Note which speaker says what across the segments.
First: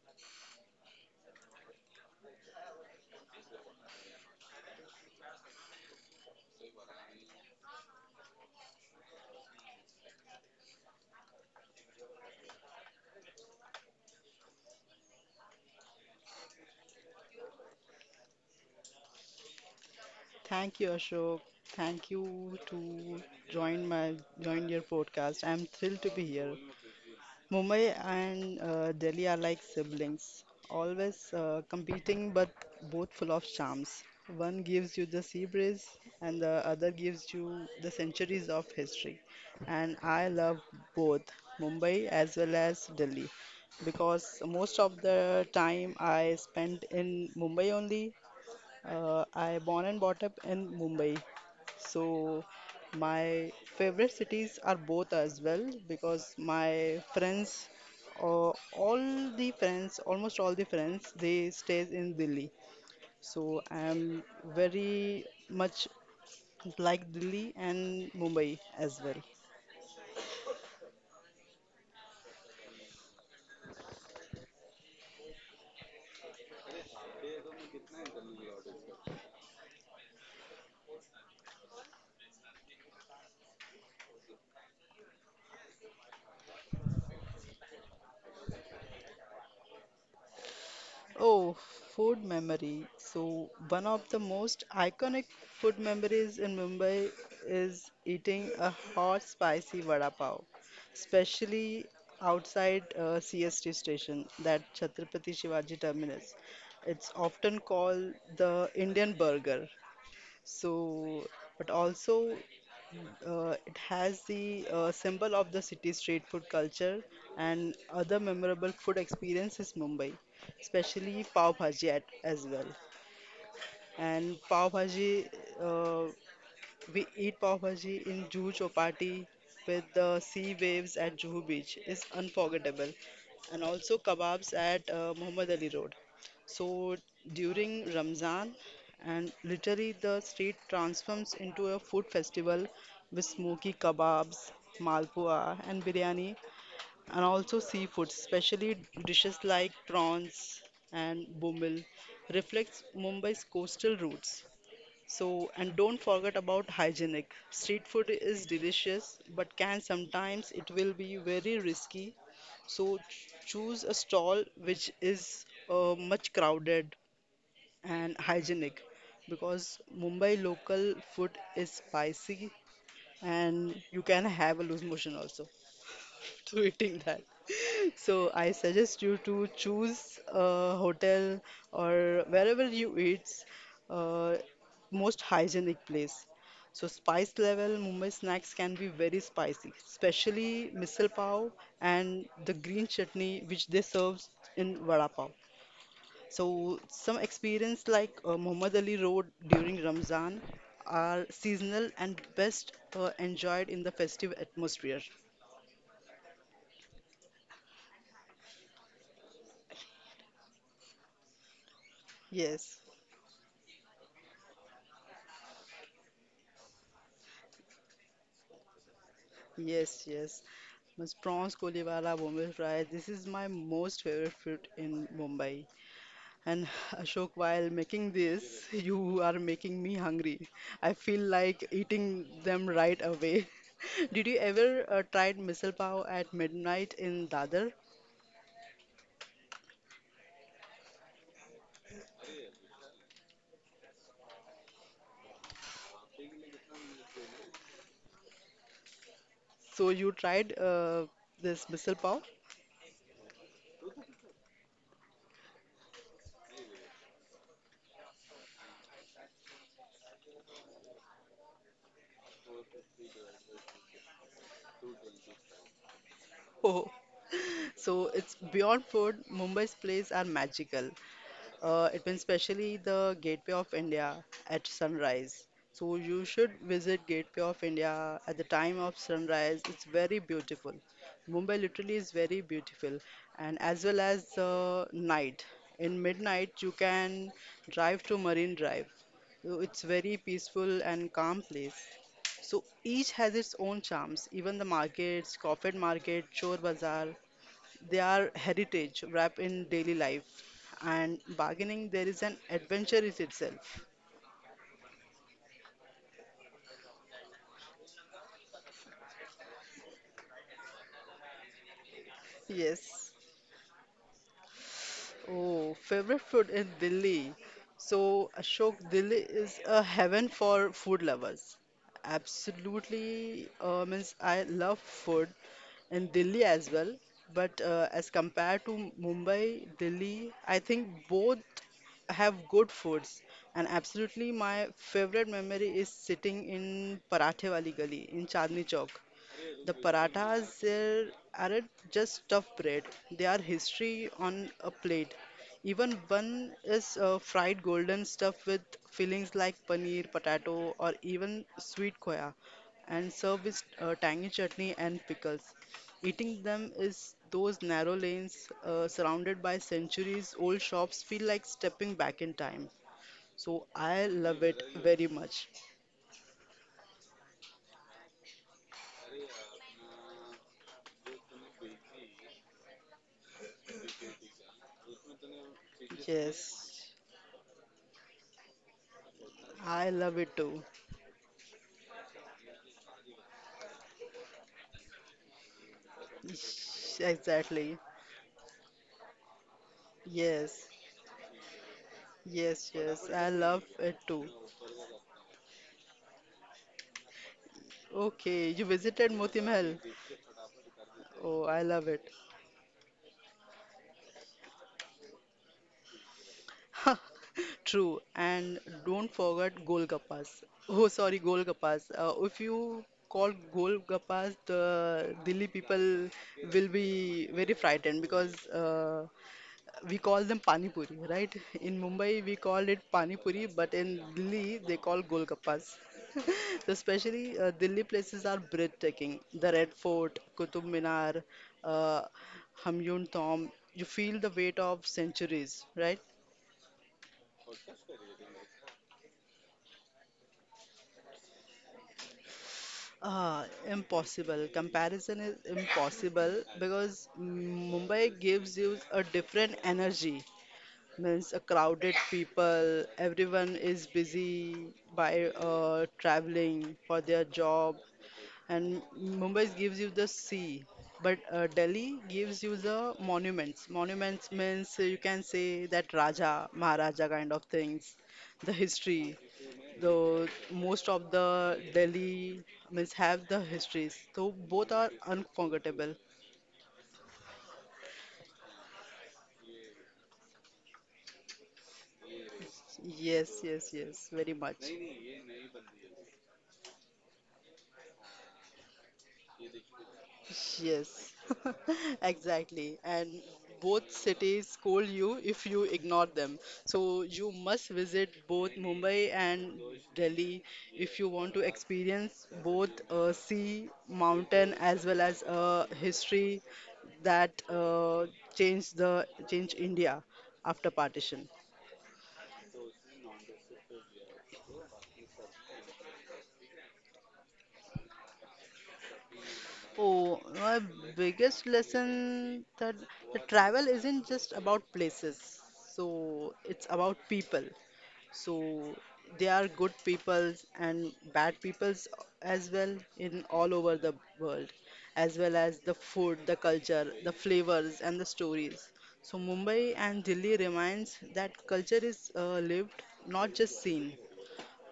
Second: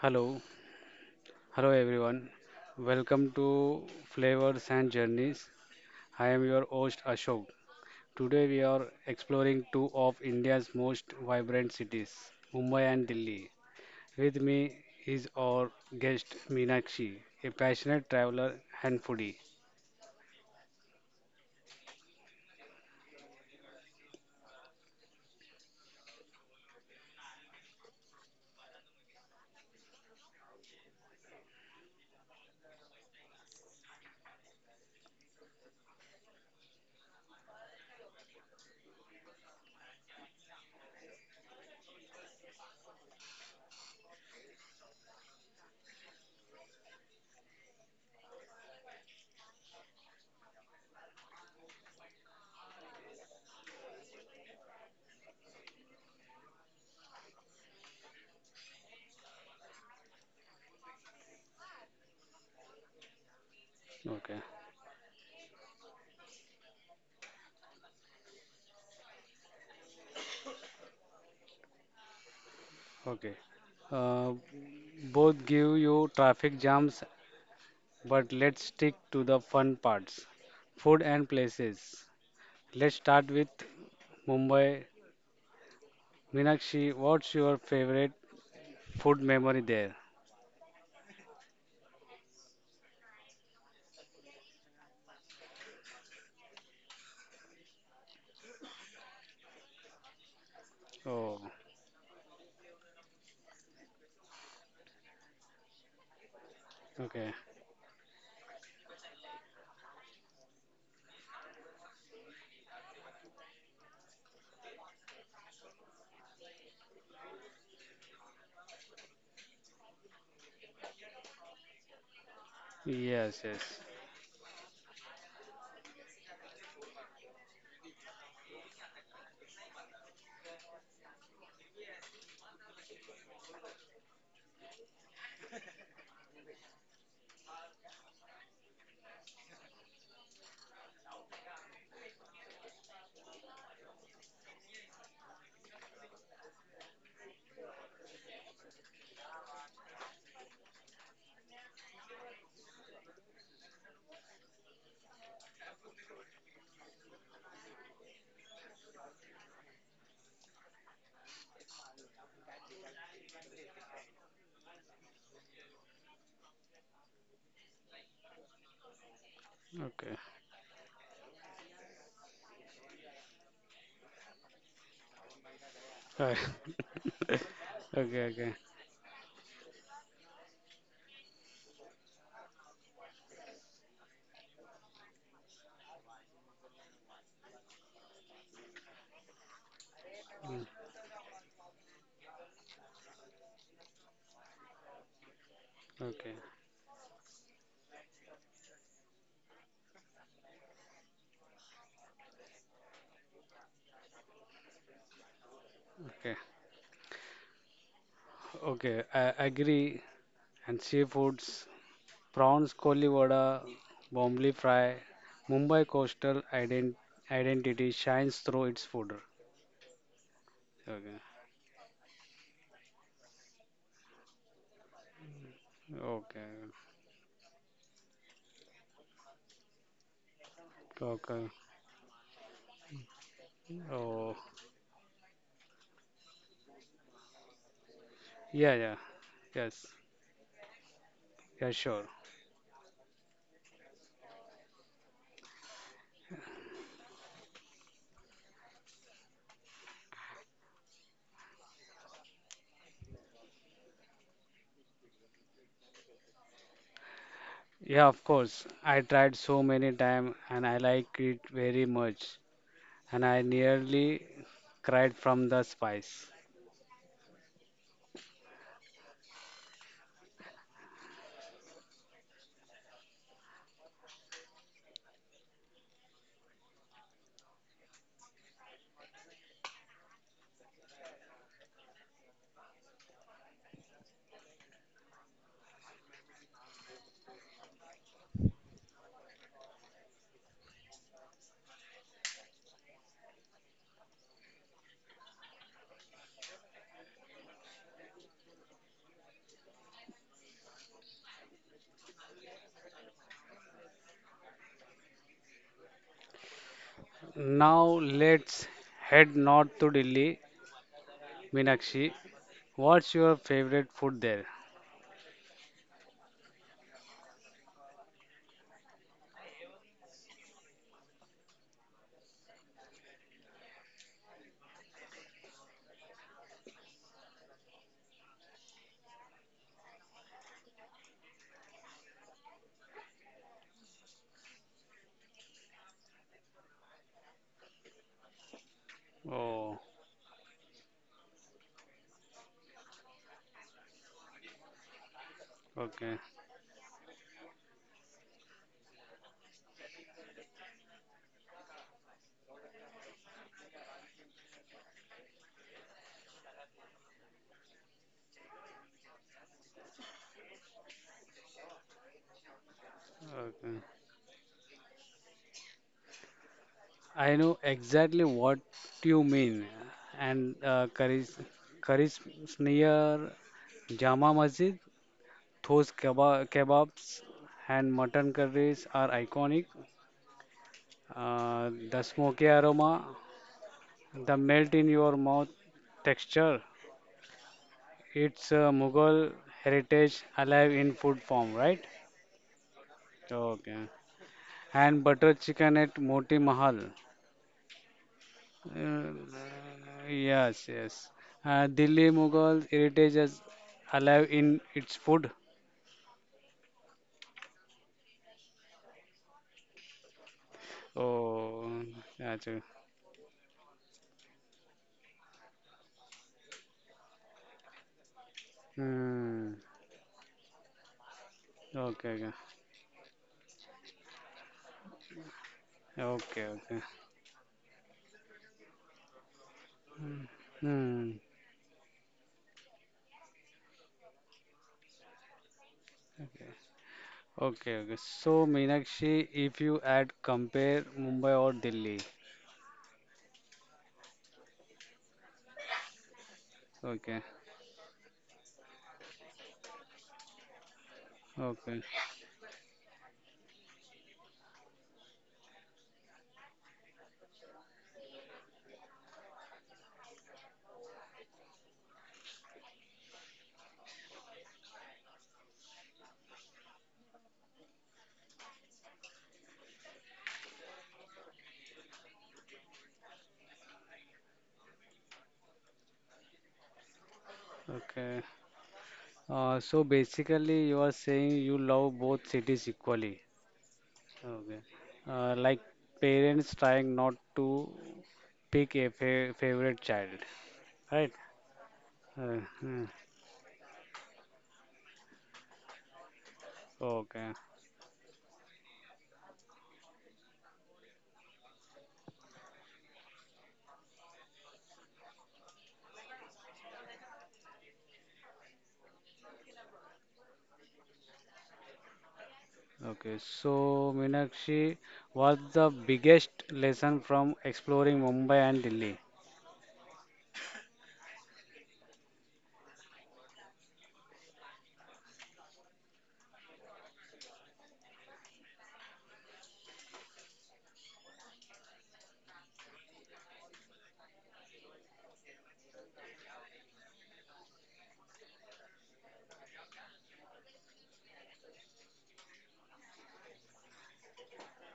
Speaker 1: Hello, hello everyone. Welcome to Flavors and Journeys. I am your host Ashok. Today we are exploring two of India's most vibrant cities, Mumbai and Delhi. With me is our guest Meenakshi, a passionate traveler and foodie.
Speaker 2: Thank you, Ashok. Thank you to join my Join your podcast. I'm thrilled to be here. Mumbai and Delhi are like siblings, always competing but both full of charms. One gives you the sea breeze, and the other gives you the centuries of history. And I love both Mumbai as well as Delhi because most of the time I spent in Mumbai only. I born and brought up in Mumbai, so my favorite cities are both as well because my friends, uh, almost all the friends, they stays in Delhi. So I am
Speaker 1: Okay,
Speaker 2: very much like Delhi and Mumbai as well.
Speaker 1: okay. Uh, both give you traffic jams, but let's stick to the fun parts food and places. Let's start with Mumbai Meenakshi, what's your favorite food memory there?
Speaker 2: Oh, food memory. So, one of the most iconic food memories in Mumbai is eating a hot, spicy vada pav,
Speaker 1: Oh,
Speaker 2: especially outside CST station, that Chhatrapati Shivaji terminus. It's
Speaker 1: okay.
Speaker 2: often called the Indian burger. So, but also it has the symbol of the city's street food culture and other memorable food experience is Mumbai, especially pav bhaji at, as well.
Speaker 1: Yes, yes.
Speaker 2: And pav bhaji, uh, we eat pav bhaji in Juhu Chowpatty with the sea waves at Juhu Beach. It's unforgettable. And also kebabs at Muhammad Ali Road. So during Ramzan, and literally the street transforms into a food festival with smoky kebabs, malpua, and biryani, and also seafood, especially dishes like prawns and bomil, reflects Mumbai's coastal roots. So, and don't forget about hygienic. Street food is delicious, but can sometimes it will be very risky. So choose a stall which is much crowded and hygienic because
Speaker 1: Okay.
Speaker 2: Mumbai local food is spicy, and you can have a loose motion also
Speaker 1: Alright.
Speaker 2: to eating that. So
Speaker 1: Okay,
Speaker 2: I
Speaker 1: okay.
Speaker 2: suggest you to choose a hotel or wherever you eat, uh, most hygienic place. So spice level, Mumbai snacks can be very spicy, especially
Speaker 1: Mm.
Speaker 2: misal pav and the green chutney which they serve in vada pav.
Speaker 1: Okay,
Speaker 2: So, some experience like Muhammad Ali Road during Ramzan are seasonal and best enjoyed in the festive atmosphere.
Speaker 1: okay. Okay, I agree. And seafoods, prawns,
Speaker 2: Yes,
Speaker 1: koli vada, bombay fry, Mumbai coastal identity shines through its food.
Speaker 2: yes, yes. Miss
Speaker 1: Okay,
Speaker 2: prawns koliwala bombay fry. This is my most favorite food in Mumbai. And
Speaker 1: okay,
Speaker 2: Ashok, while making this, you are making me hungry. I feel
Speaker 1: okay.
Speaker 2: like eating them right away. Did
Speaker 1: Oh,
Speaker 2: you ever tried misal pav at midnight in Dadar?
Speaker 1: yeah, yeah, yes, yeah, sure.
Speaker 2: So you tried this misal pav?
Speaker 1: Yeah, of course. I tried so many times and I like it very much. And I nearly cried from the spice.
Speaker 2: Oh. So it's beyond food. Mumbai's places are magical. It means especially the Gateway of India at sunrise. So you should visit Gateway of India at the time of sunrise. It's very beautiful. Mumbai literally is very beautiful, and as well as the night. In midnight, you can drive to Marine Drive. So it's very peaceful and calm place. So each has its own charms. Even the markets, Crawford Market, Chor Bazaar, they are heritage wrapped in daily life, and bargaining there is an adventure in itself.
Speaker 1: Now let's head north to Delhi. Meenakshi,
Speaker 2: Yes.
Speaker 1: what's your favorite food there?
Speaker 2: Oh, favorite food in Delhi. So, Ashok, Delhi is a heaven for food lovers. Absolutely, means I love food in Delhi as well. But as compared to Mumbai, Delhi, I think both have good foods. And absolutely, my favorite memory is sitting in Parathe Wali Gali in Chandni Chowk. The
Speaker 1: Oh,
Speaker 2: parathas there aren't just stuffed bread, they are history on a plate. Even
Speaker 1: okay,
Speaker 2: one is fried golden stuff with fillings like paneer, potato, or even sweet khoya, and served with tangy chutney and pickles. Eating them is those narrow lanes surrounded by centuries old shops feel like stepping back in time. So
Speaker 1: okay.
Speaker 2: I love it very much.
Speaker 1: I know exactly what you mean. And Karis, Karis Sneer, Jama Masjid, those
Speaker 2: Yes,
Speaker 1: kebabs and mutton curries are iconic.
Speaker 2: I love it too.
Speaker 1: The smoky aroma, the melt in your mouth texture.
Speaker 2: Yes, exactly.
Speaker 1: It's Mughal heritage
Speaker 2: Yes.
Speaker 1: alive in food form, right?
Speaker 2: Yes, yes. I love
Speaker 1: Okay.
Speaker 2: it too.
Speaker 1: And butter chicken at Moti Mahal.
Speaker 2: Okay, you
Speaker 1: Uh,
Speaker 2: visited Moti Mahal.
Speaker 1: yes, yes.
Speaker 2: Oh,
Speaker 1: Uh,
Speaker 2: I love it.
Speaker 1: Delhi Mughal heritage is alive in its food.
Speaker 2: True. And don't forget Golgappas. Oh, sorry,
Speaker 1: Oh,
Speaker 2: Golgappas. If
Speaker 1: that's it.
Speaker 2: you call Golgappas, the Delhi people will be very frightened because
Speaker 1: Hmm.
Speaker 2: we call them pani puri, right? In
Speaker 1: Okay,
Speaker 2: Mumbai,
Speaker 1: okay,
Speaker 2: we called it pani puri, but in Delhi, they call golgappas.
Speaker 1: okay,
Speaker 2: So
Speaker 1: okay.
Speaker 2: especially Delhi places are breathtaking. The Red Fort,
Speaker 1: Hmm.
Speaker 2: Qutub
Speaker 1: Hmm.
Speaker 2: Minar, uh, Hamyun Tomb. You feel the weight of centuries, right?
Speaker 1: Okay. Okay, okay. So, Meenakshi, if you add compare Mumbai or Delhi.
Speaker 2: Ah, impossible. Comparison is impossible because
Speaker 1: Okay,
Speaker 2: Mumbai gives you a different energy. Means a
Speaker 1: okay,
Speaker 2: crowded people everyone is busy by traveling for their job, and Mumbai gives you the sea, but Delhi gives you the monuments. Monuments means you can say that raja maharaja kind of things, the history, the most of the Delhi means have the histories. So both are unforgettable.
Speaker 1: okay. So basically, you are saying you love both cities equally.
Speaker 2: Yes, yes, yes, very
Speaker 1: Okay.
Speaker 2: much.
Speaker 1: Like parents trying not to pick a fa favorite child, right?
Speaker 2: Yes,
Speaker 1: Uh,
Speaker 2: exactly.
Speaker 1: uh,
Speaker 2: And both cities scold you if you ignore them. So
Speaker 1: okay,
Speaker 2: you must visit both Mumbai and Delhi if you want to experience both sea, mountain, as well as history that changed India after partition.
Speaker 1: okay. So, Meenakshi, what's the biggest lesson from exploring Mumbai and Delhi?
Speaker 2: Oh, my biggest lesson that the travel isn't just about places. So it's about people. So there are good peoples and bad peoples as well in all over the world, as well as the food, the culture, the flavors, and the stories. So Mumbai and Delhi reminds that culture is lived, not just seen.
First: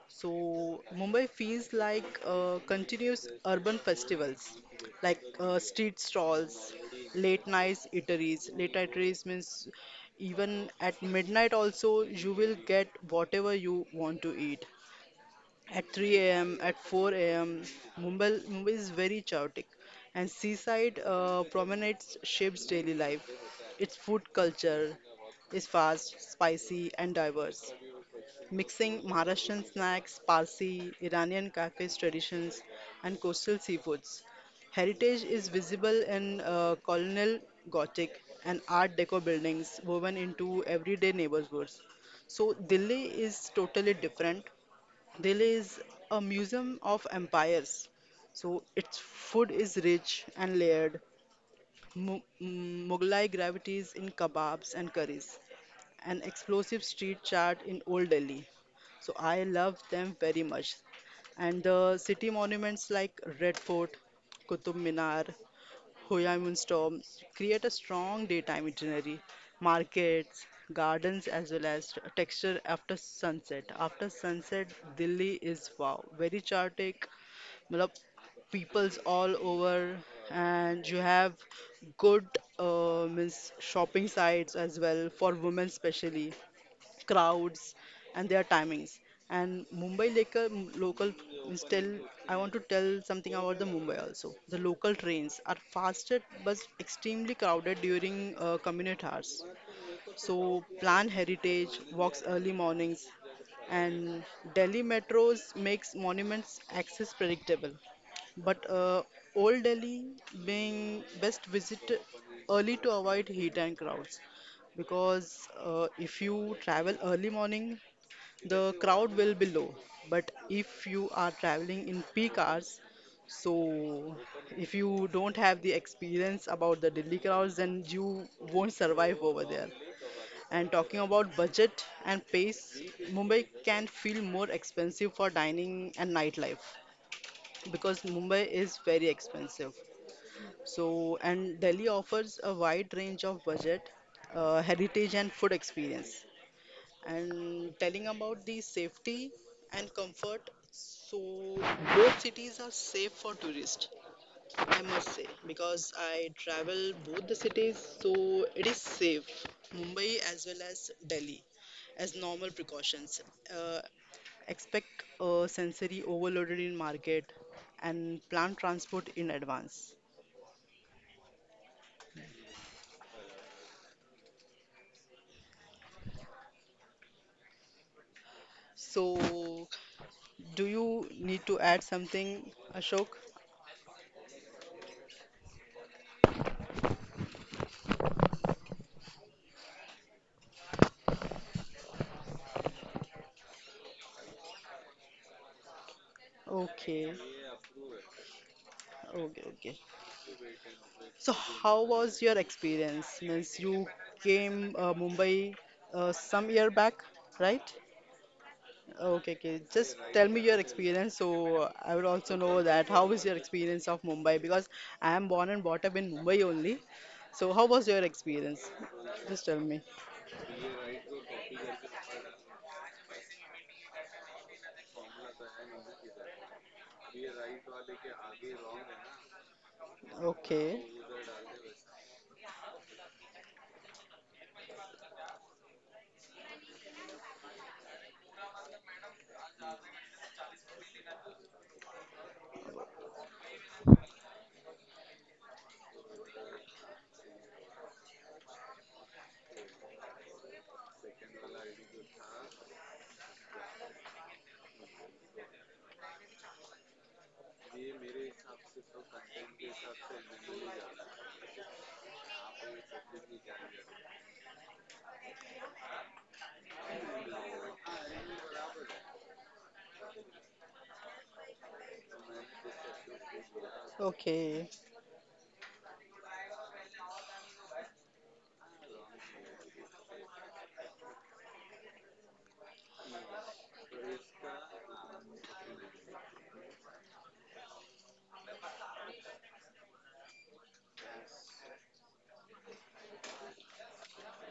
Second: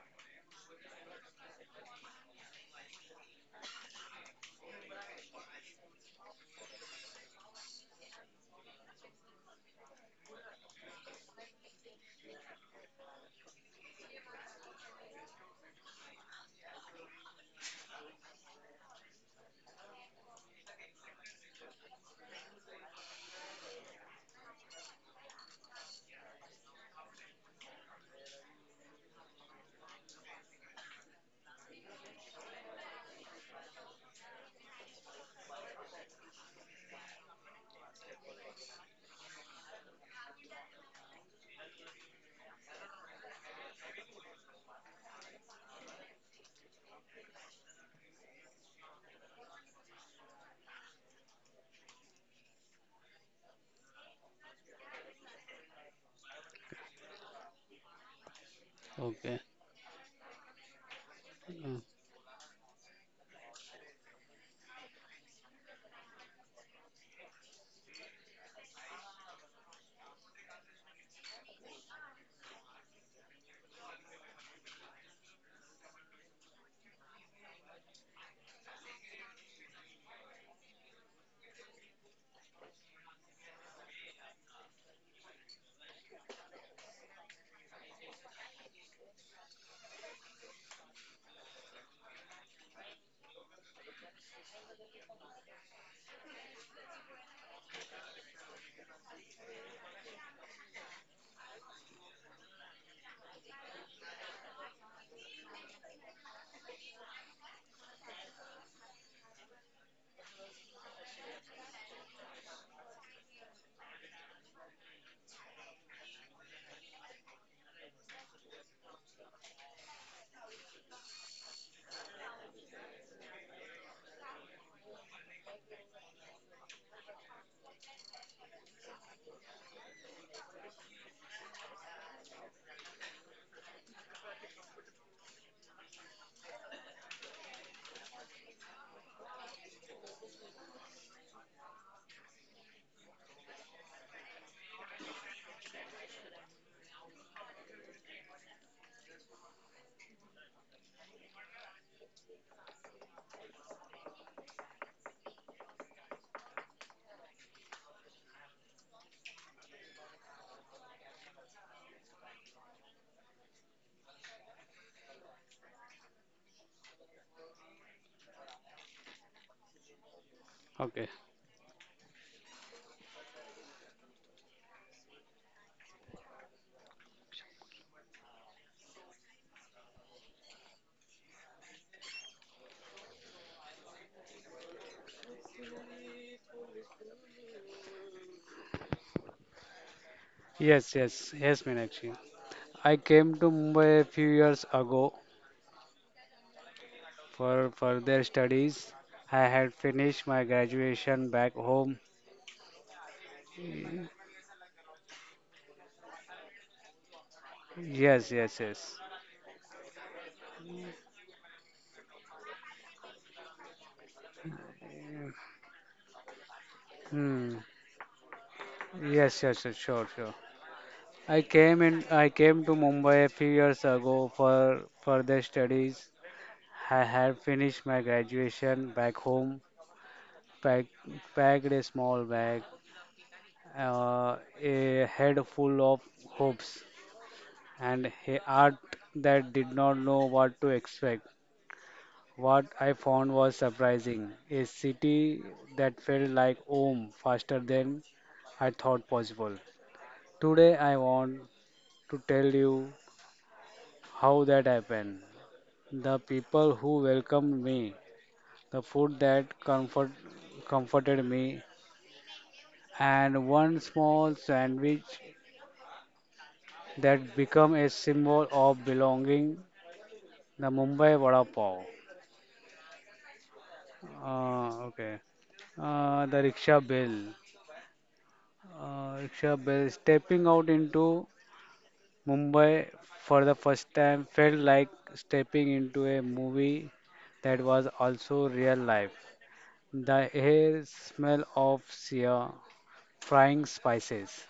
Speaker 2: So Mumbai feels like continuous urban festivals, like street stalls, late night eateries. Late night eateries means even at midnight also you will get whatever you want to eat. At 3 a.m., at 4 a.m., Mumbai is very chaotic, and seaside promenades shapes daily life. Its food culture is fast, spicy, and diverse mixing Maharashtrian snacks, Parsi, Iranian cafes traditions, and coastal seafoods. Heritage is visible in colonial Gothic and Art Deco buildings woven into everyday neighborhoods. So, Delhi is totally different. Delhi is a museum of empires. So, its food is rich and layered. Mughlai gravities in kebabs and curries an explosive street chart in Old Delhi. So
Speaker 1: Okay.
Speaker 2: I love them very much. And
Speaker 1: Mm.
Speaker 2: the city monuments like Red Fort, Qutub Minar, Hoyamun Storm create a strong daytime itinerary, markets, gardens, as well as texture after sunset. After sunset, Delhi is wow, very chaotic. मतलब peoples all over and you have good means shopping sites as well for women especially crowds and their timings. And Mumbai local means I want to tell something about the Mumbai also. The local trains are faster but extremely crowded during commute hours. So plan heritage walks early mornings, and Delhi metros makes monuments access predictable. But Old Delhi being best visit early to avoid heat and crowds because if you travel early morning, the crowd will be low. But if you are traveling in peak hours, so if you don't have the experience about the Delhi crowds, then you won't survive over there. And talking about budget and pace, Mumbai can feel more expensive for dining and nightlife because Mumbai is very expensive. So, and Delhi offers a wide range of budget, heritage, and food experience. And telling about the safety and comfort, so both cities are safe for tourists, I must say, because I travel both the cities, so it is safe, Mumbai as well as Delhi, as normal precautions. Uh, Expect a sensory overloaded in market and plan transport in advance.
Speaker 1: Okay.
Speaker 2: So, do you need to add something, Ashok?
Speaker 1: Yes, yes, yes, Meenakshi. I came to Mumbai a few years ago
Speaker 2: Okay,
Speaker 1: for further studies. I
Speaker 2: okay,
Speaker 1: had
Speaker 2: okay.
Speaker 1: finished my graduation
Speaker 2: So,
Speaker 1: back
Speaker 2: how
Speaker 1: home.
Speaker 2: was your experience? Means you came Mumbai some year back, right?
Speaker 1: Yes, yes, yes.
Speaker 2: Okay, okay. Just tell me your experience so I would also know that how is your experience of Mumbai because I am born and brought up in Mumbai only. So
Speaker 1: Hmm.
Speaker 2: how was your experience?
Speaker 1: Yes,
Speaker 2: Just tell
Speaker 1: yes, yes,
Speaker 2: me.
Speaker 1: sure, sure. I came in. I came to Mumbai a few years ago for further studies. I had finished my graduation back home.
Speaker 2: Okay.
Speaker 1: Pack, packed a small bag, uh, a head full of hopes, and a art that did not know what to expect. What I found was surprising a city that felt like home faster than I thought possible. Today, I want to tell you how that happened. The people who welcomed me, the comforted me, and one small sandwich that became a symbol of belonging the Mumbai Vada Pav.
Speaker 2: Okay.
Speaker 1: Okay. The rickshaw bell. Rickshaw bell. Stepping out into Mumbai for the first time felt like stepping into a movie that was also real life. The air smell of sear, frying spices.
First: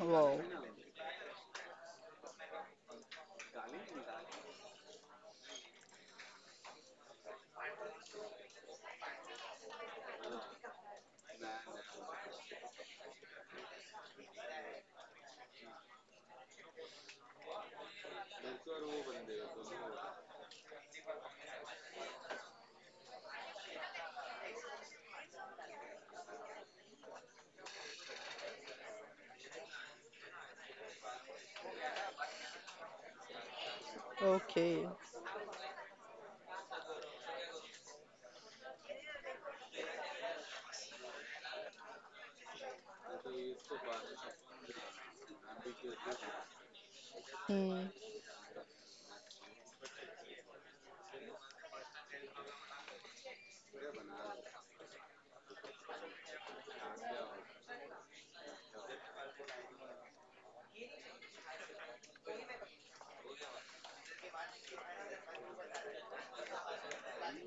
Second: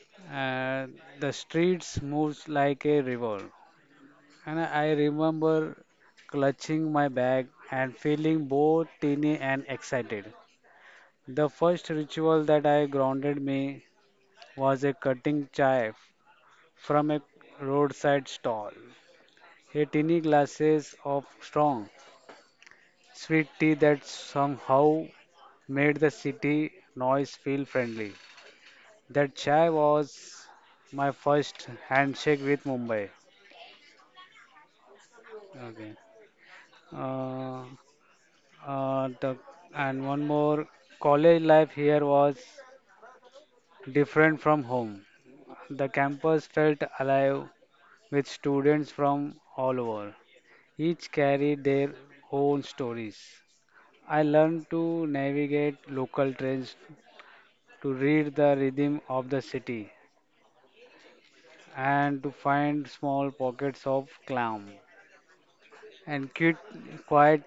Speaker 2: Wow.
Speaker 1: And the streets moves like a river. And I remember clutching my bag and feeling both teeny and excited. The first ritual that I grounded me was a cutting chai from a roadside stall. A tiny glasses of strong, sweet tea that somehow made the city noise feel friendly. That chai was my first handshake with Mumbai.
Speaker 2: Okay.
Speaker 1: Okay. Uh, the, and one more, College life here was different from home. The campus felt alive
Speaker 2: Hmm.
Speaker 1: with students from all over. Each carried their own stories. I learned to navigate local trains, to read the rhythm of the city, and to find small pockets of calm and cute, quiet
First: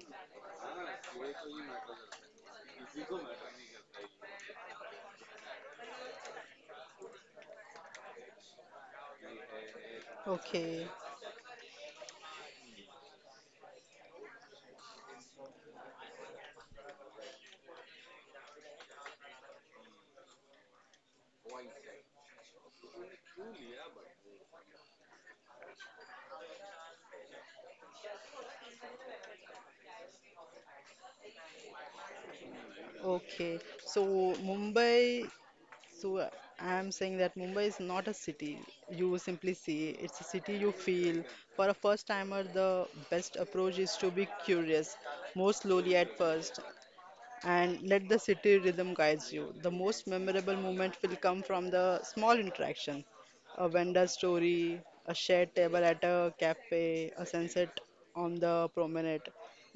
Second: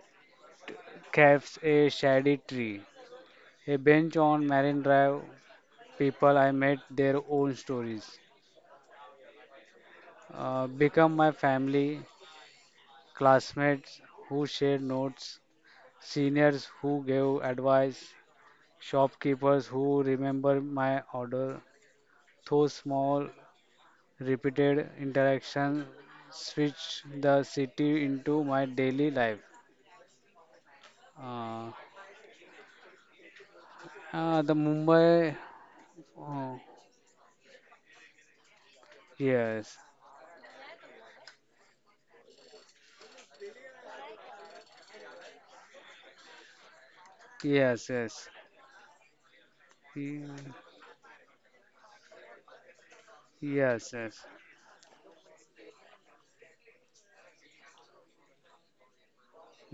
Speaker 1: cafes, a shady tree, a bench on Marine Drive. People I met their own stories,
Speaker 2: Okay.
Speaker 1: become my family, classmates who shared notes, seniors who gave advice, shopkeepers who remember my order. Those small, repeated interactions switched the city into my daily life. Uh,
Speaker 2: Okay. So
Speaker 1: uh, the
Speaker 2: Mumbai.
Speaker 1: Mumbai,
Speaker 2: So
Speaker 1: oh,
Speaker 2: I'm saying that Mumbai is not a city you simply
Speaker 1: yes,
Speaker 2: see. It's a city you feel. For a first timer, the best approach is to be curious, more slowly at first, and
Speaker 1: yes,
Speaker 2: let the
Speaker 1: yes,
Speaker 2: city rhythm guides you. The most
Speaker 1: ye-
Speaker 2: memorable moment will come from the small interaction a
Speaker 1: yes,
Speaker 2: vendor
Speaker 1: yes,
Speaker 2: story, a shared table at a cafe, a sunset on the promenade.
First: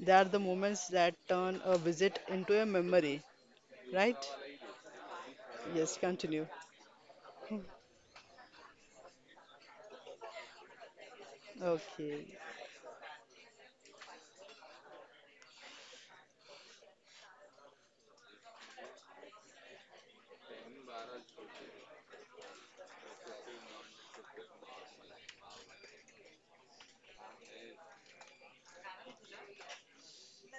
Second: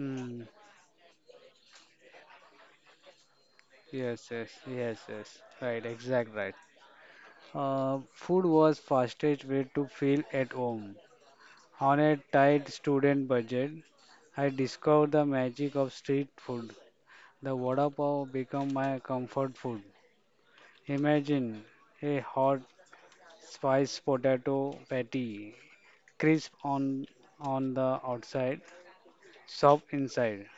Speaker 2: They are the moments that turn a visit into a memory,
Speaker 1: yes,
Speaker 2: right?
Speaker 1: yes, yes, yes, right,
Speaker 2: Yes,
Speaker 1: exact,
Speaker 2: continue.
Speaker 1: right. Food was fastest way to feel at home. On a
Speaker 2: Okay,
Speaker 1: tight student budget, I discovered the magic of street food. The vada pav become my comfort food. Imagine a hot spiced potato patty, crisp on the outside, soft inside,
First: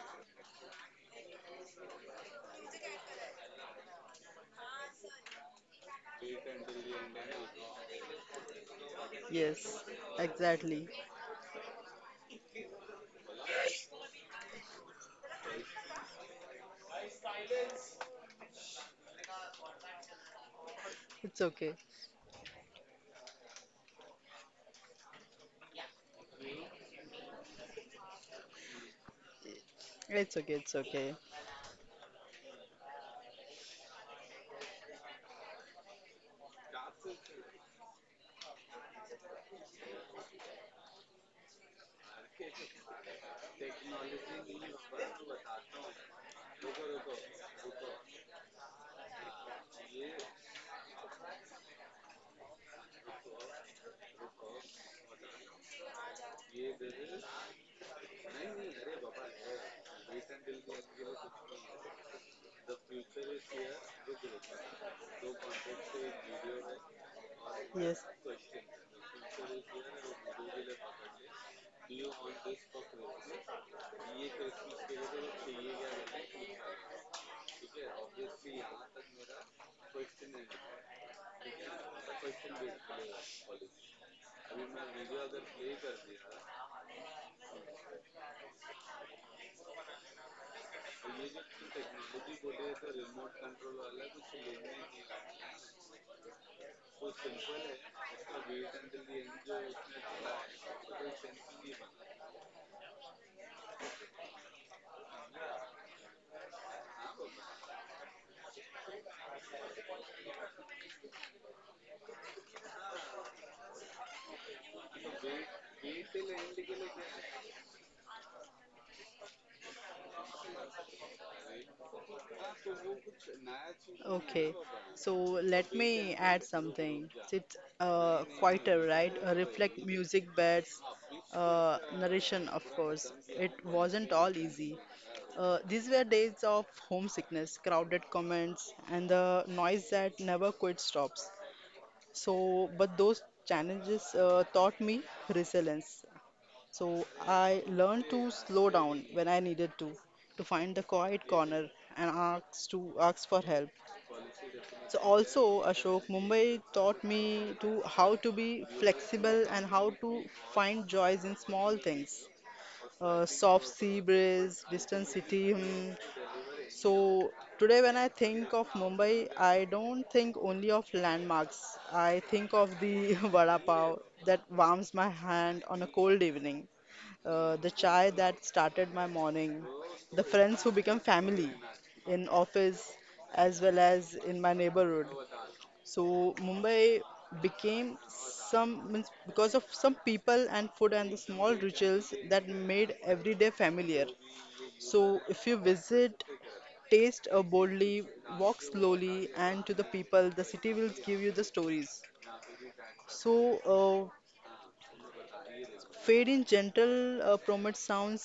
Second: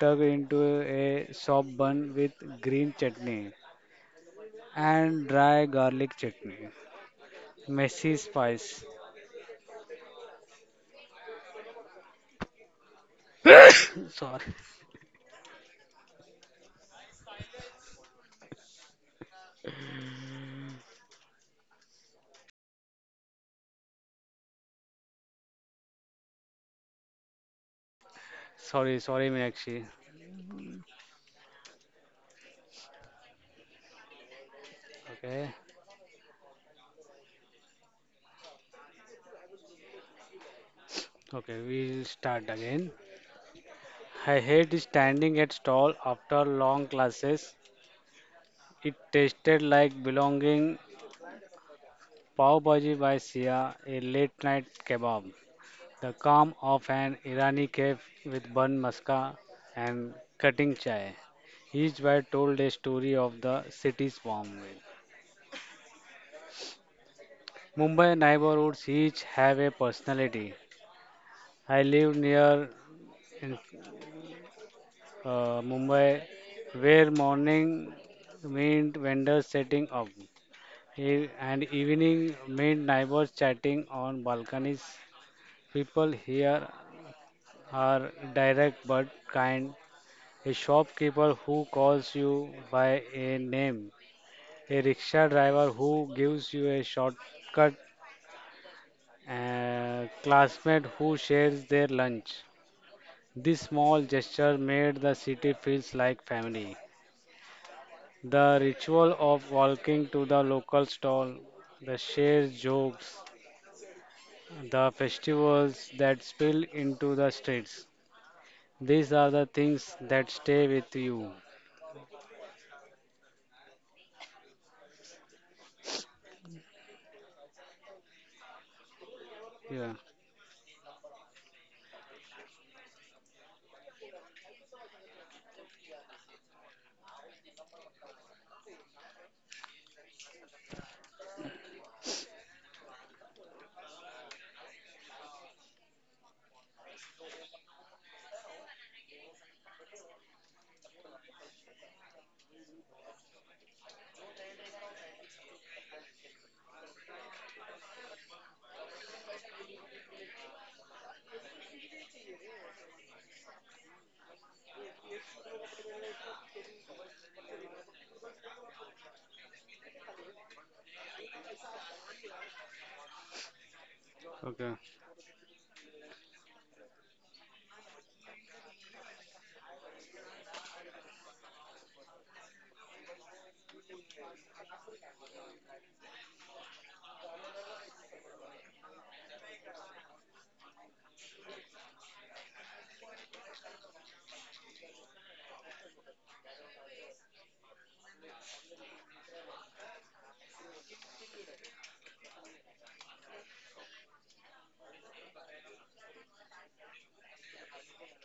Speaker 1: tucked into a soft bun with green chutney and dry garlic chutney. Messy spice.
Speaker 2: yes, exactly.
Speaker 1: sorry,
Speaker 2: It's okay.
Speaker 1: sorry, Meenakshi.
Speaker 2: It's okay, it's okay.
Speaker 1: Okay, okay, we'll start again. I hate standing at stall after long classes. It tasted like belonging Pav Bhaji by Sia, a late night kebab. The calm of an Irani cafe with bun maska and cutting chai. Each bite told a story of the city's warm way.
Speaker 2: Yes.
Speaker 1: Mumbai neighborhoods each have a personality. I live near in, Mumbai where morning meant vendors setting up and evening meant neighbors chatting on balconies. People here are direct but kind. A shopkeeper who calls you by a name. A rickshaw driver who gives you a shortcut. A classmate who shares their lunch. This small gesture made the city feels like family. The ritual of walking to the local stall, the shared jokes, the festivals that spill into the streets. These are the things that stay with you.
Speaker 2: Okay, so let me add something. It's quieter, right? A reflect
Speaker 1: Yeah.
Speaker 2: music beds, narration, of course. It wasn't all easy. These were days of homesickness, crowded comments, and the noise that never quite stops. So, but those challenges taught me resilience. So I learned to slow down when I needed to find the quiet corner and ask for help. So also, Ashok, Mumbai taught me to how to be flexible and how to find joys in small things. Soft sea breeze, distant city hum. So today, when I think of Mumbai, I don't think only of landmarks. I think of the vada pav that
Speaker 1: Okay.
Speaker 2: warms my hand on a cold evening, the chai that started my morning, the friends who become family in office as well as in my neighborhood. So Mumbai became some means because of some people and food and the small rituals that made everyday familiar. So if you visit, taste boldly, walk slowly, and to the people, the city will give you the stories. So fade in gentle promote sounds.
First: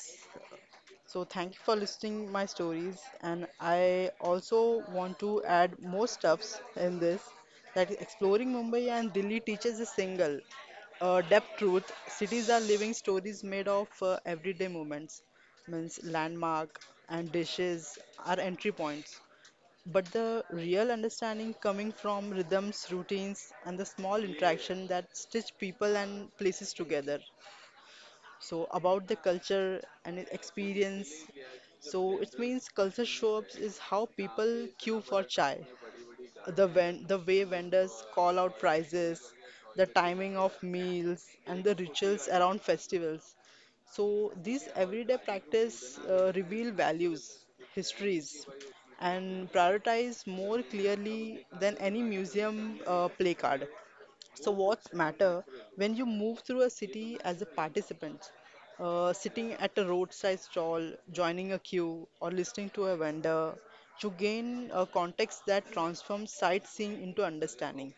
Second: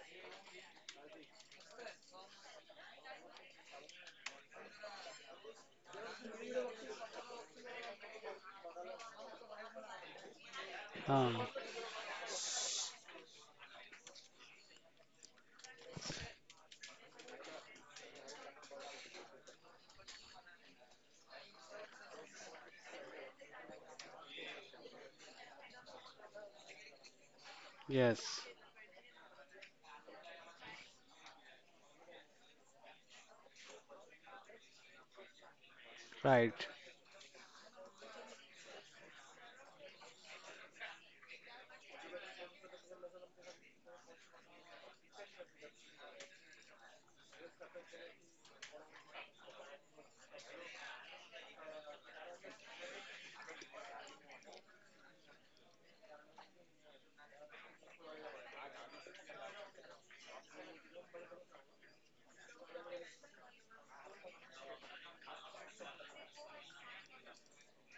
Speaker 2: So thank you for listening my stories, and I also want to add more stuffs in this, that exploring Mumbai and Delhi teaches a single
Speaker 1: Ah,
Speaker 2: depth truth. Cities are living stories made of everyday moments means landmark and dishes are entry points, but the real understanding coming from rhythms routines and the small interaction that stitch people and places together.
Speaker 1: yes,
Speaker 2: So about the culture and its experience. So it means culture show-ups is how people queue for chai,
Speaker 1: right.
Speaker 2: the way vendors call out prices, the timing of meals, and the rituals around festivals. So these everyday practice reveal values, histories, and prioritize more clearly than any museum play card. So what's matter when you move through a city as a participant, sitting at a roadside stall, joining a queue, or listening to a vendor, you gain a context that transforms sightseeing into understanding.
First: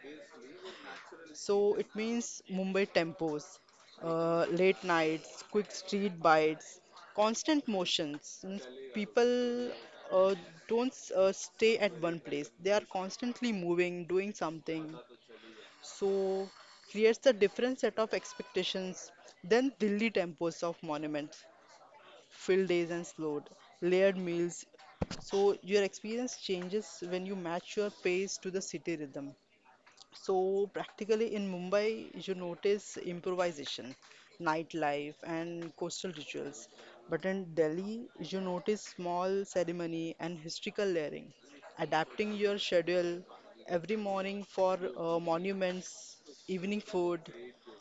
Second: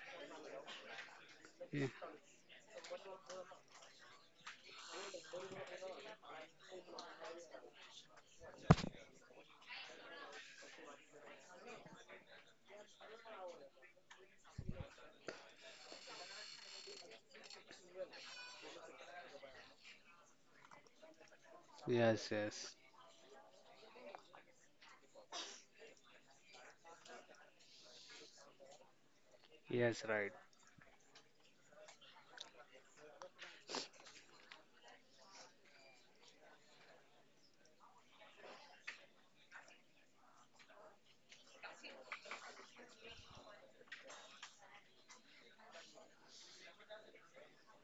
Speaker 2: So it
Speaker 1: Ye-
Speaker 2: means Mumbai tempos, late nights, quick street bites, constant motions. Means people uh, don't stay at one place; they are constantly moving, doing something, so creates a different set of expectations than Delhi tempos of monuments,
Speaker 1: Yes, yes,
Speaker 2: field days, and slowed, layered meals. So your experience changes when you match your pace to the city rhythm.
Speaker 1: yes, right.
Speaker 2: So practically in Mumbai, you notice improvisation, nightlife, and coastal rituals. But in Delhi, you notice small ceremony and historical layering, adapting your schedule every morning for monuments, evening food,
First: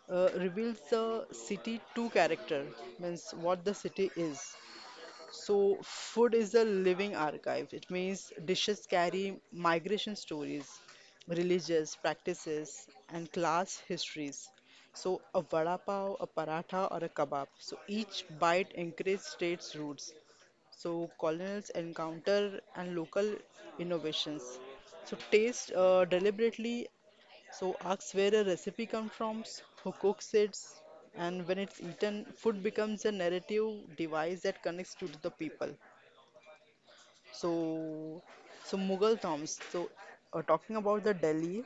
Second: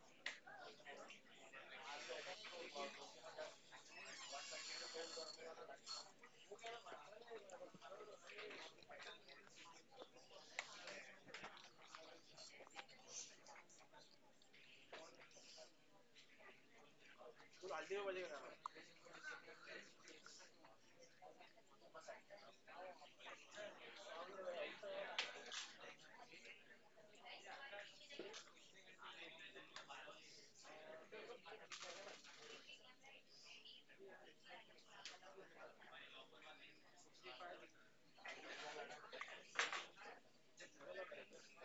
Speaker 2: reveals the city to character, means what the city is. So food is a living archive. It means dishes carry migration stories, religious practices, and class histories. So a vada pav, a paratha, or a kebab. So each bite encourages states' roots. So colonials encounter and local innovations. So taste deliberately. So asks where a recipe comes from, who cooks it, and when it's eaten, food becomes a narrative device that connects to the people. So, so Mughal tombs. So talking about the Delhi,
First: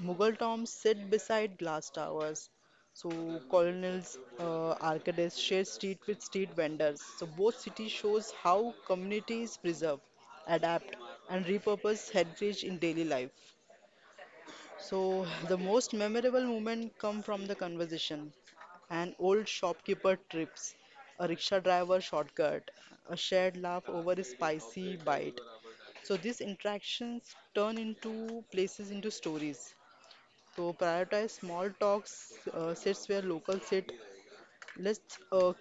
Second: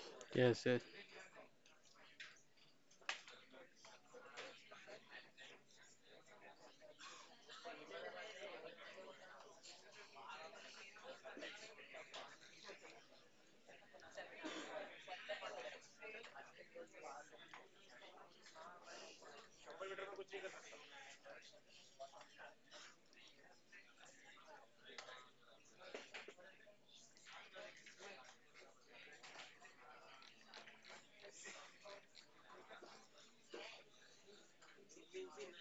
Speaker 2: Mughal
Speaker 1: Yes,
Speaker 2: tombs
Speaker 1: yes.
Speaker 2: sit beside glass towers. So colonials, arcades share street with street vendors. So both cities shows how communities preserve, adapt, and repurpose heritage in daily life. So the most memorable moment come from the conversation. An old shopkeeper trips, a rickshaw driver shortcut, a shared laugh over a spicy bite, so these interactions turn into places into stories. So prioritize small talks, sits where locals sit, less uh,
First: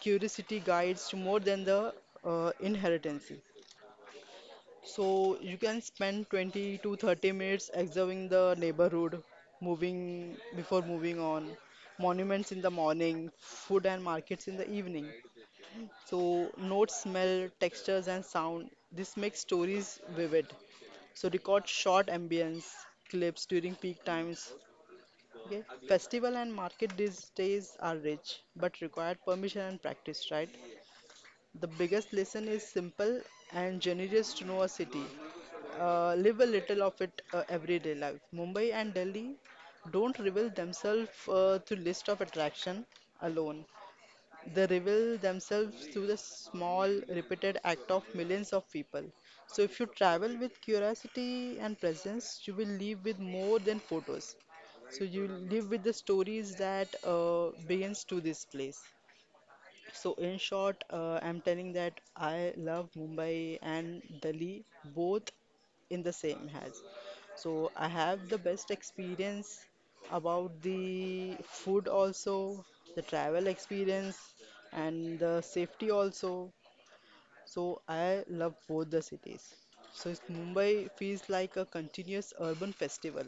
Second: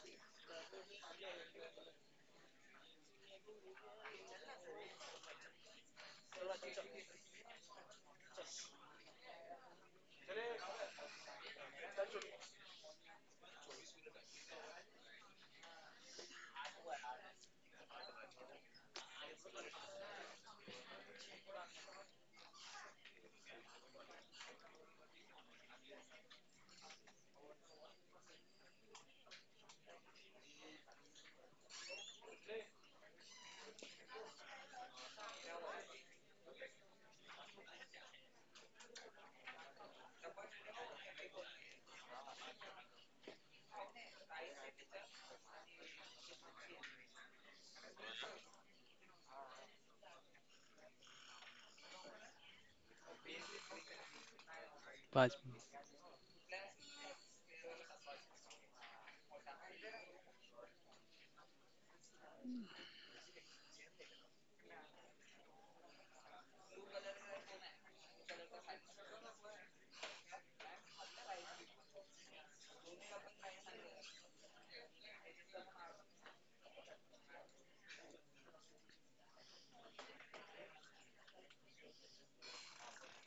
Speaker 2: curiosity guides to more than the inheritance. So you can spend 20 to 30 minutes observing the neighborhood, moving before moving on, monuments in the morning, food and markets in the evening. So notes, smell, textures, and sound. This makes stories vivid. So record short ambience clips during peak times. Okay. Festival and market these days are rich, but required permission and practice, right? The biggest lesson is simple and generous to know a city. Live a little of it everyday life. Mumbai and Delhi don't reveal themselves to list of attraction alone. They reveal themselves through the small, repeated act of millions of people. So if you travel with curiosity and presence, you will leave with more than photos. So you
Speaker 1: But
Speaker 2: live with the stories that begins to this place. So in short, I'm telling that I love Mumbai and Delhi both in the same has. So I have the best experience about the food also, the travel experience, and the safety also. So I love both the cities. So it's Mumbai feels like a continuous urban festival,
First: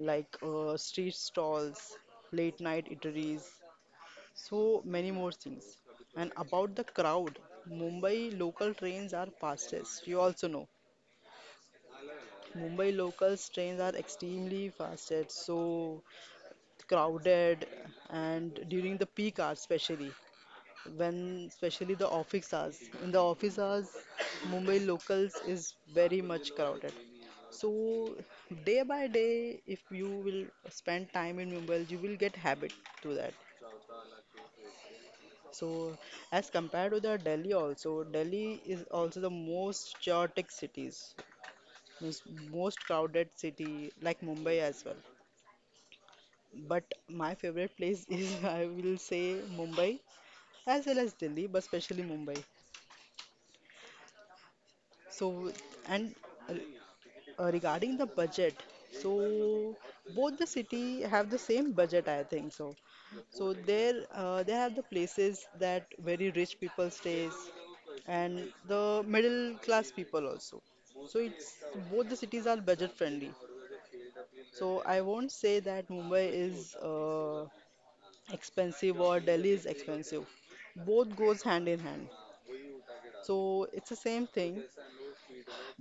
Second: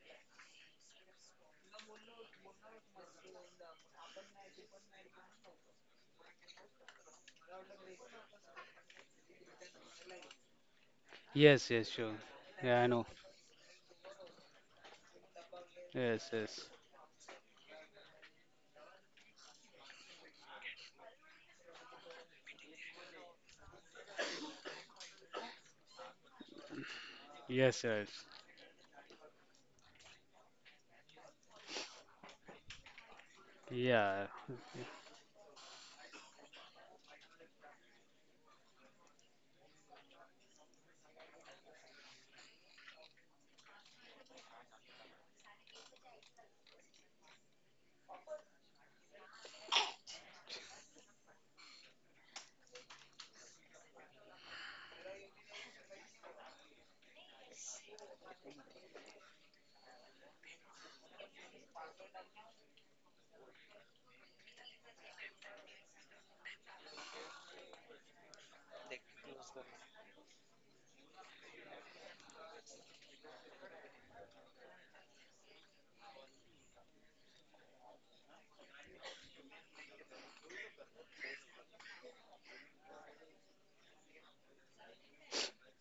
Speaker 2: like street stalls, late night eateries, so many more things. And about the crowd, Mumbai local trains are fastest. You also know
Speaker 1: yes, yes, sure. Yeah, I
Speaker 2: Mumbai
Speaker 1: know.
Speaker 2: locals trains are extremely fastest, so
Speaker 1: Yes, yes,
Speaker 2: crowded, and during the peak hours, especially when especially the office hours. In the office hours, Mumbai locals is very much crowded. So
Speaker 1: yes, yes.
Speaker 2: day by day, if you will spend time in Mumbai, you will get habit to that.
Speaker 1: Yeah.
Speaker 2: So as compared to the Delhi also, Delhi is also the most chaotic cities, means most crowded city like Mumbai as well. But my favorite place is I will say Mumbai as well as Delhi, but especially Mumbai. So and regarding the budget, so both the city have the same budget, I think so. So there are the places that very rich people stays, and the middle class people also. So it's both the cities are budget friendly. So I won't say that Mumbai is expensive or Delhi is expensive. Both goes hand in hand. So it's the same thing.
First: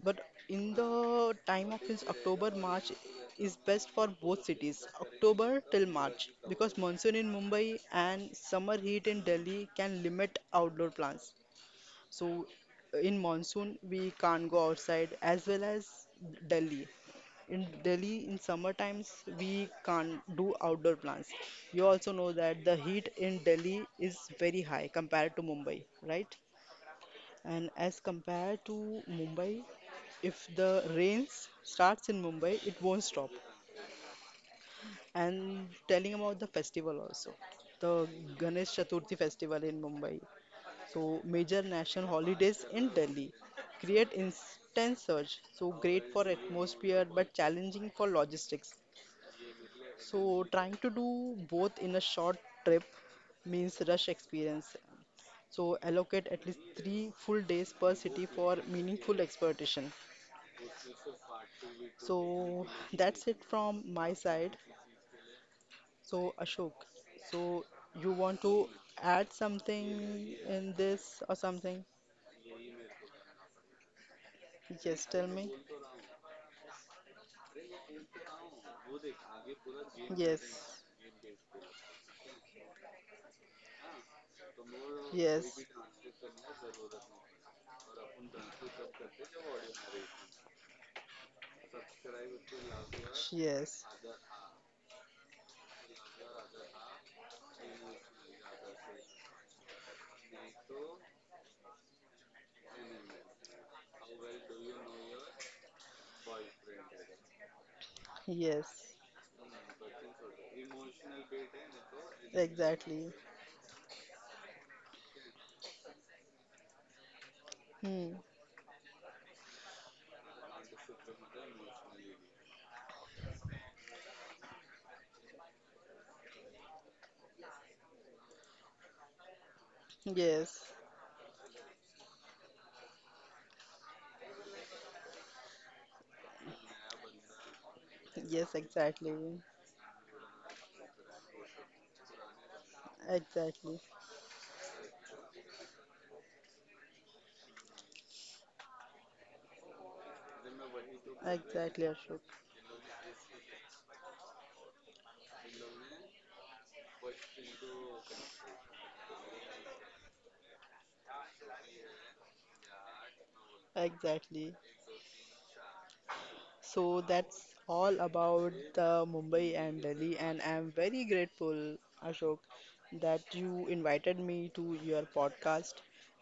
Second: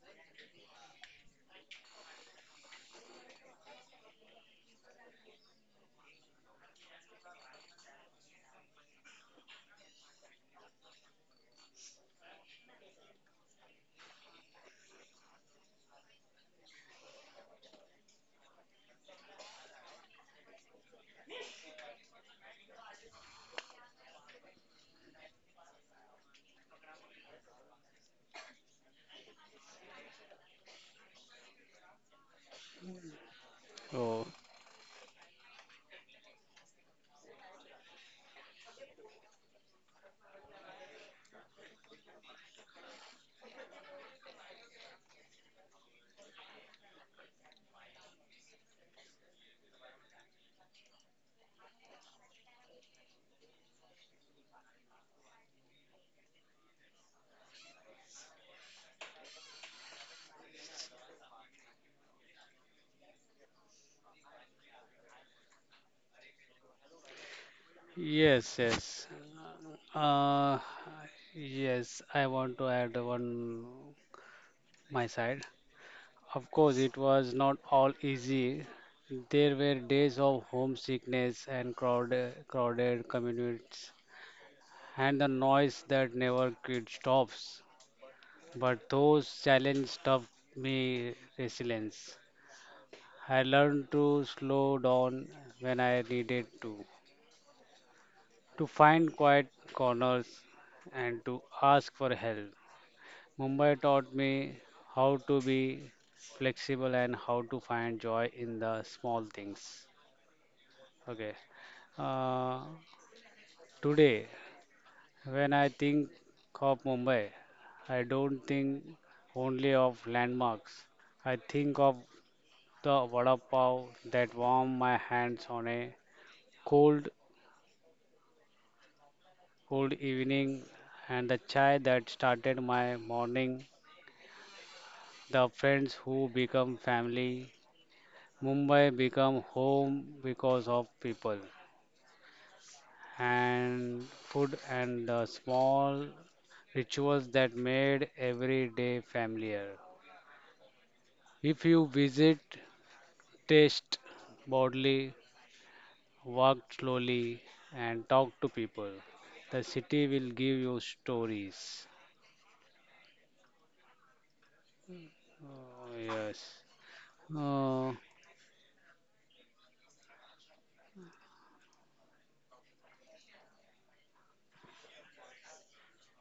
Speaker 2: But in the time of this October March is best for both cities. October till March, because monsoon in Mumbai and summer heat in Delhi can limit outdoor plans. So in monsoon we can't go outside as well as Delhi. In Delhi in summer times we can't do outdoor plans. You also know that the heat in Delhi is very high compared to Mumbai, right? And as compared to Mumbai, if the rains starts in Mumbai, it won't stop.
Speaker 1: Oh,
Speaker 2: And telling about the festival also, the Ganesh Chaturthi festival in Mumbai. So major national holidays in Delhi create instant surge. So great for atmosphere but challenging for logistics. So trying to do both in a short trip means rush experience. So allocate at least three full days per city for meaningful exploitation. So that's it from my side. So Ashok, so you want
Speaker 1: yes,
Speaker 2: to
Speaker 1: yes.
Speaker 2: add something
Speaker 1: Uh,
Speaker 2: in this or something?
Speaker 1: yes, I want to add one
Speaker 2: Yes,
Speaker 1: my
Speaker 2: tell
Speaker 1: side.
Speaker 2: me.
Speaker 1: Of course, it was not all easy. There were days
Speaker 2: Yes,
Speaker 1: of homesickness and crowded communities, and the
Speaker 2: yes,
Speaker 1: noise that never quit stops. But those challenges taught me resilience. I
Speaker 2: yes,
Speaker 1: learned to slow down when I needed to find quiet corners and to ask for help. Mumbai taught me how to be flexible and how to find joy in the
Speaker 2: yes,
Speaker 1: small things. Okay. Uh,
Speaker 2: exactly.
Speaker 1: today, when I think of Mumbai, I
Speaker 2: Hmm.
Speaker 1: don't think only of landmarks. I think of the vada pav that warmed my hands on a cold, cold evening,
Speaker 2: Yes,
Speaker 1: and the chai that started my morning, the friends who become family.
Speaker 2: yes,
Speaker 1: Mumbai
Speaker 2: exactly,
Speaker 1: become home because of people
Speaker 2: exactly,
Speaker 1: and food and the small rituals that made every day familiar. If
Speaker 2: exactly,
Speaker 1: you
Speaker 2: Ashok,
Speaker 1: visit, taste bodily, walk slowly, and talk to people. The city will give you stories.
Speaker 2: exactly.
Speaker 1: Oh, yes.
Speaker 2: So that's
Speaker 1: Oh,
Speaker 2: all about the Mumbai and Delhi, and I'm very grateful, Ashok, that you invited me to your podcast.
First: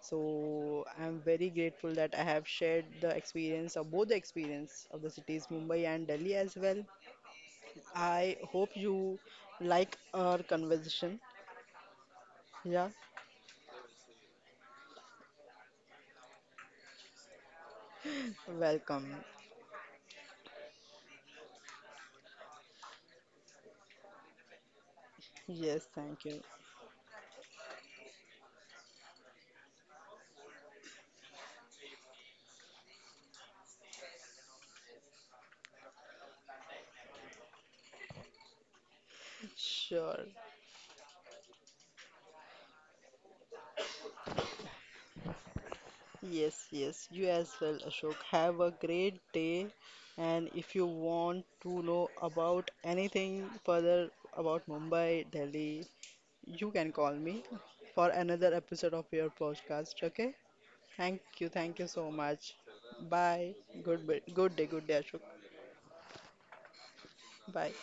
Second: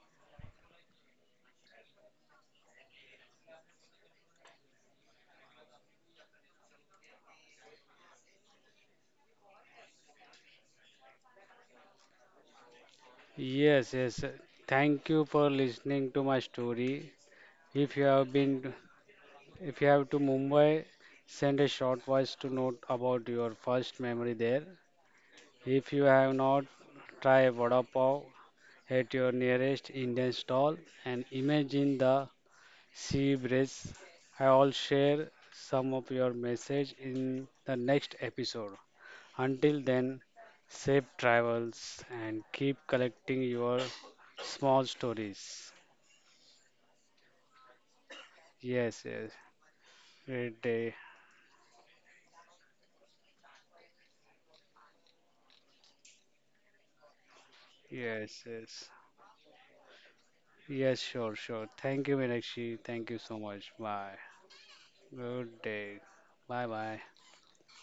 Speaker 2: So I'm very grateful that I have shared the experience of both the experience of the cities Mumbai and Delhi as well. I hope you like our conversation. Yeah,
Speaker 1: yes, yes. Thank you for listening to my story. If you have been,
Speaker 2: welcome.
Speaker 1: if you have to Mumbai, send a short voice to note about your first memory there.
Speaker 2: Yes,
Speaker 1: If you
Speaker 2: thank
Speaker 1: have
Speaker 2: you.
Speaker 1: not, try a vada pav at your nearest Indian stall and imagine the See, Brace, I'll share some of your message in the next episode. Until then,
Speaker 2: Sure.
Speaker 1: safe travels and keep collecting your small stories.
Speaker 2: Yes, yes, you as well, Ashok. Have a
Speaker 1: Yes,
Speaker 2: great
Speaker 1: yes.
Speaker 2: day. And
Speaker 1: Great
Speaker 2: if you
Speaker 1: day.
Speaker 2: want to know about anything further about Mumbai, Delhi, you can call me for
Speaker 1: Yes,
Speaker 2: another
Speaker 1: yes.
Speaker 2: episode of your podcast. Okay?
Speaker 1: Yes, sure, sure.
Speaker 2: Thank you
Speaker 1: Thank
Speaker 2: so
Speaker 1: you,
Speaker 2: much.
Speaker 1: Meenakshi. Thank you so
Speaker 2: Bye.
Speaker 1: much.
Speaker 2: Good,
Speaker 1: Bye.
Speaker 2: good day, good day, Ashok.
Speaker 1: Good day. Bye bye.
Speaker 2: Bye.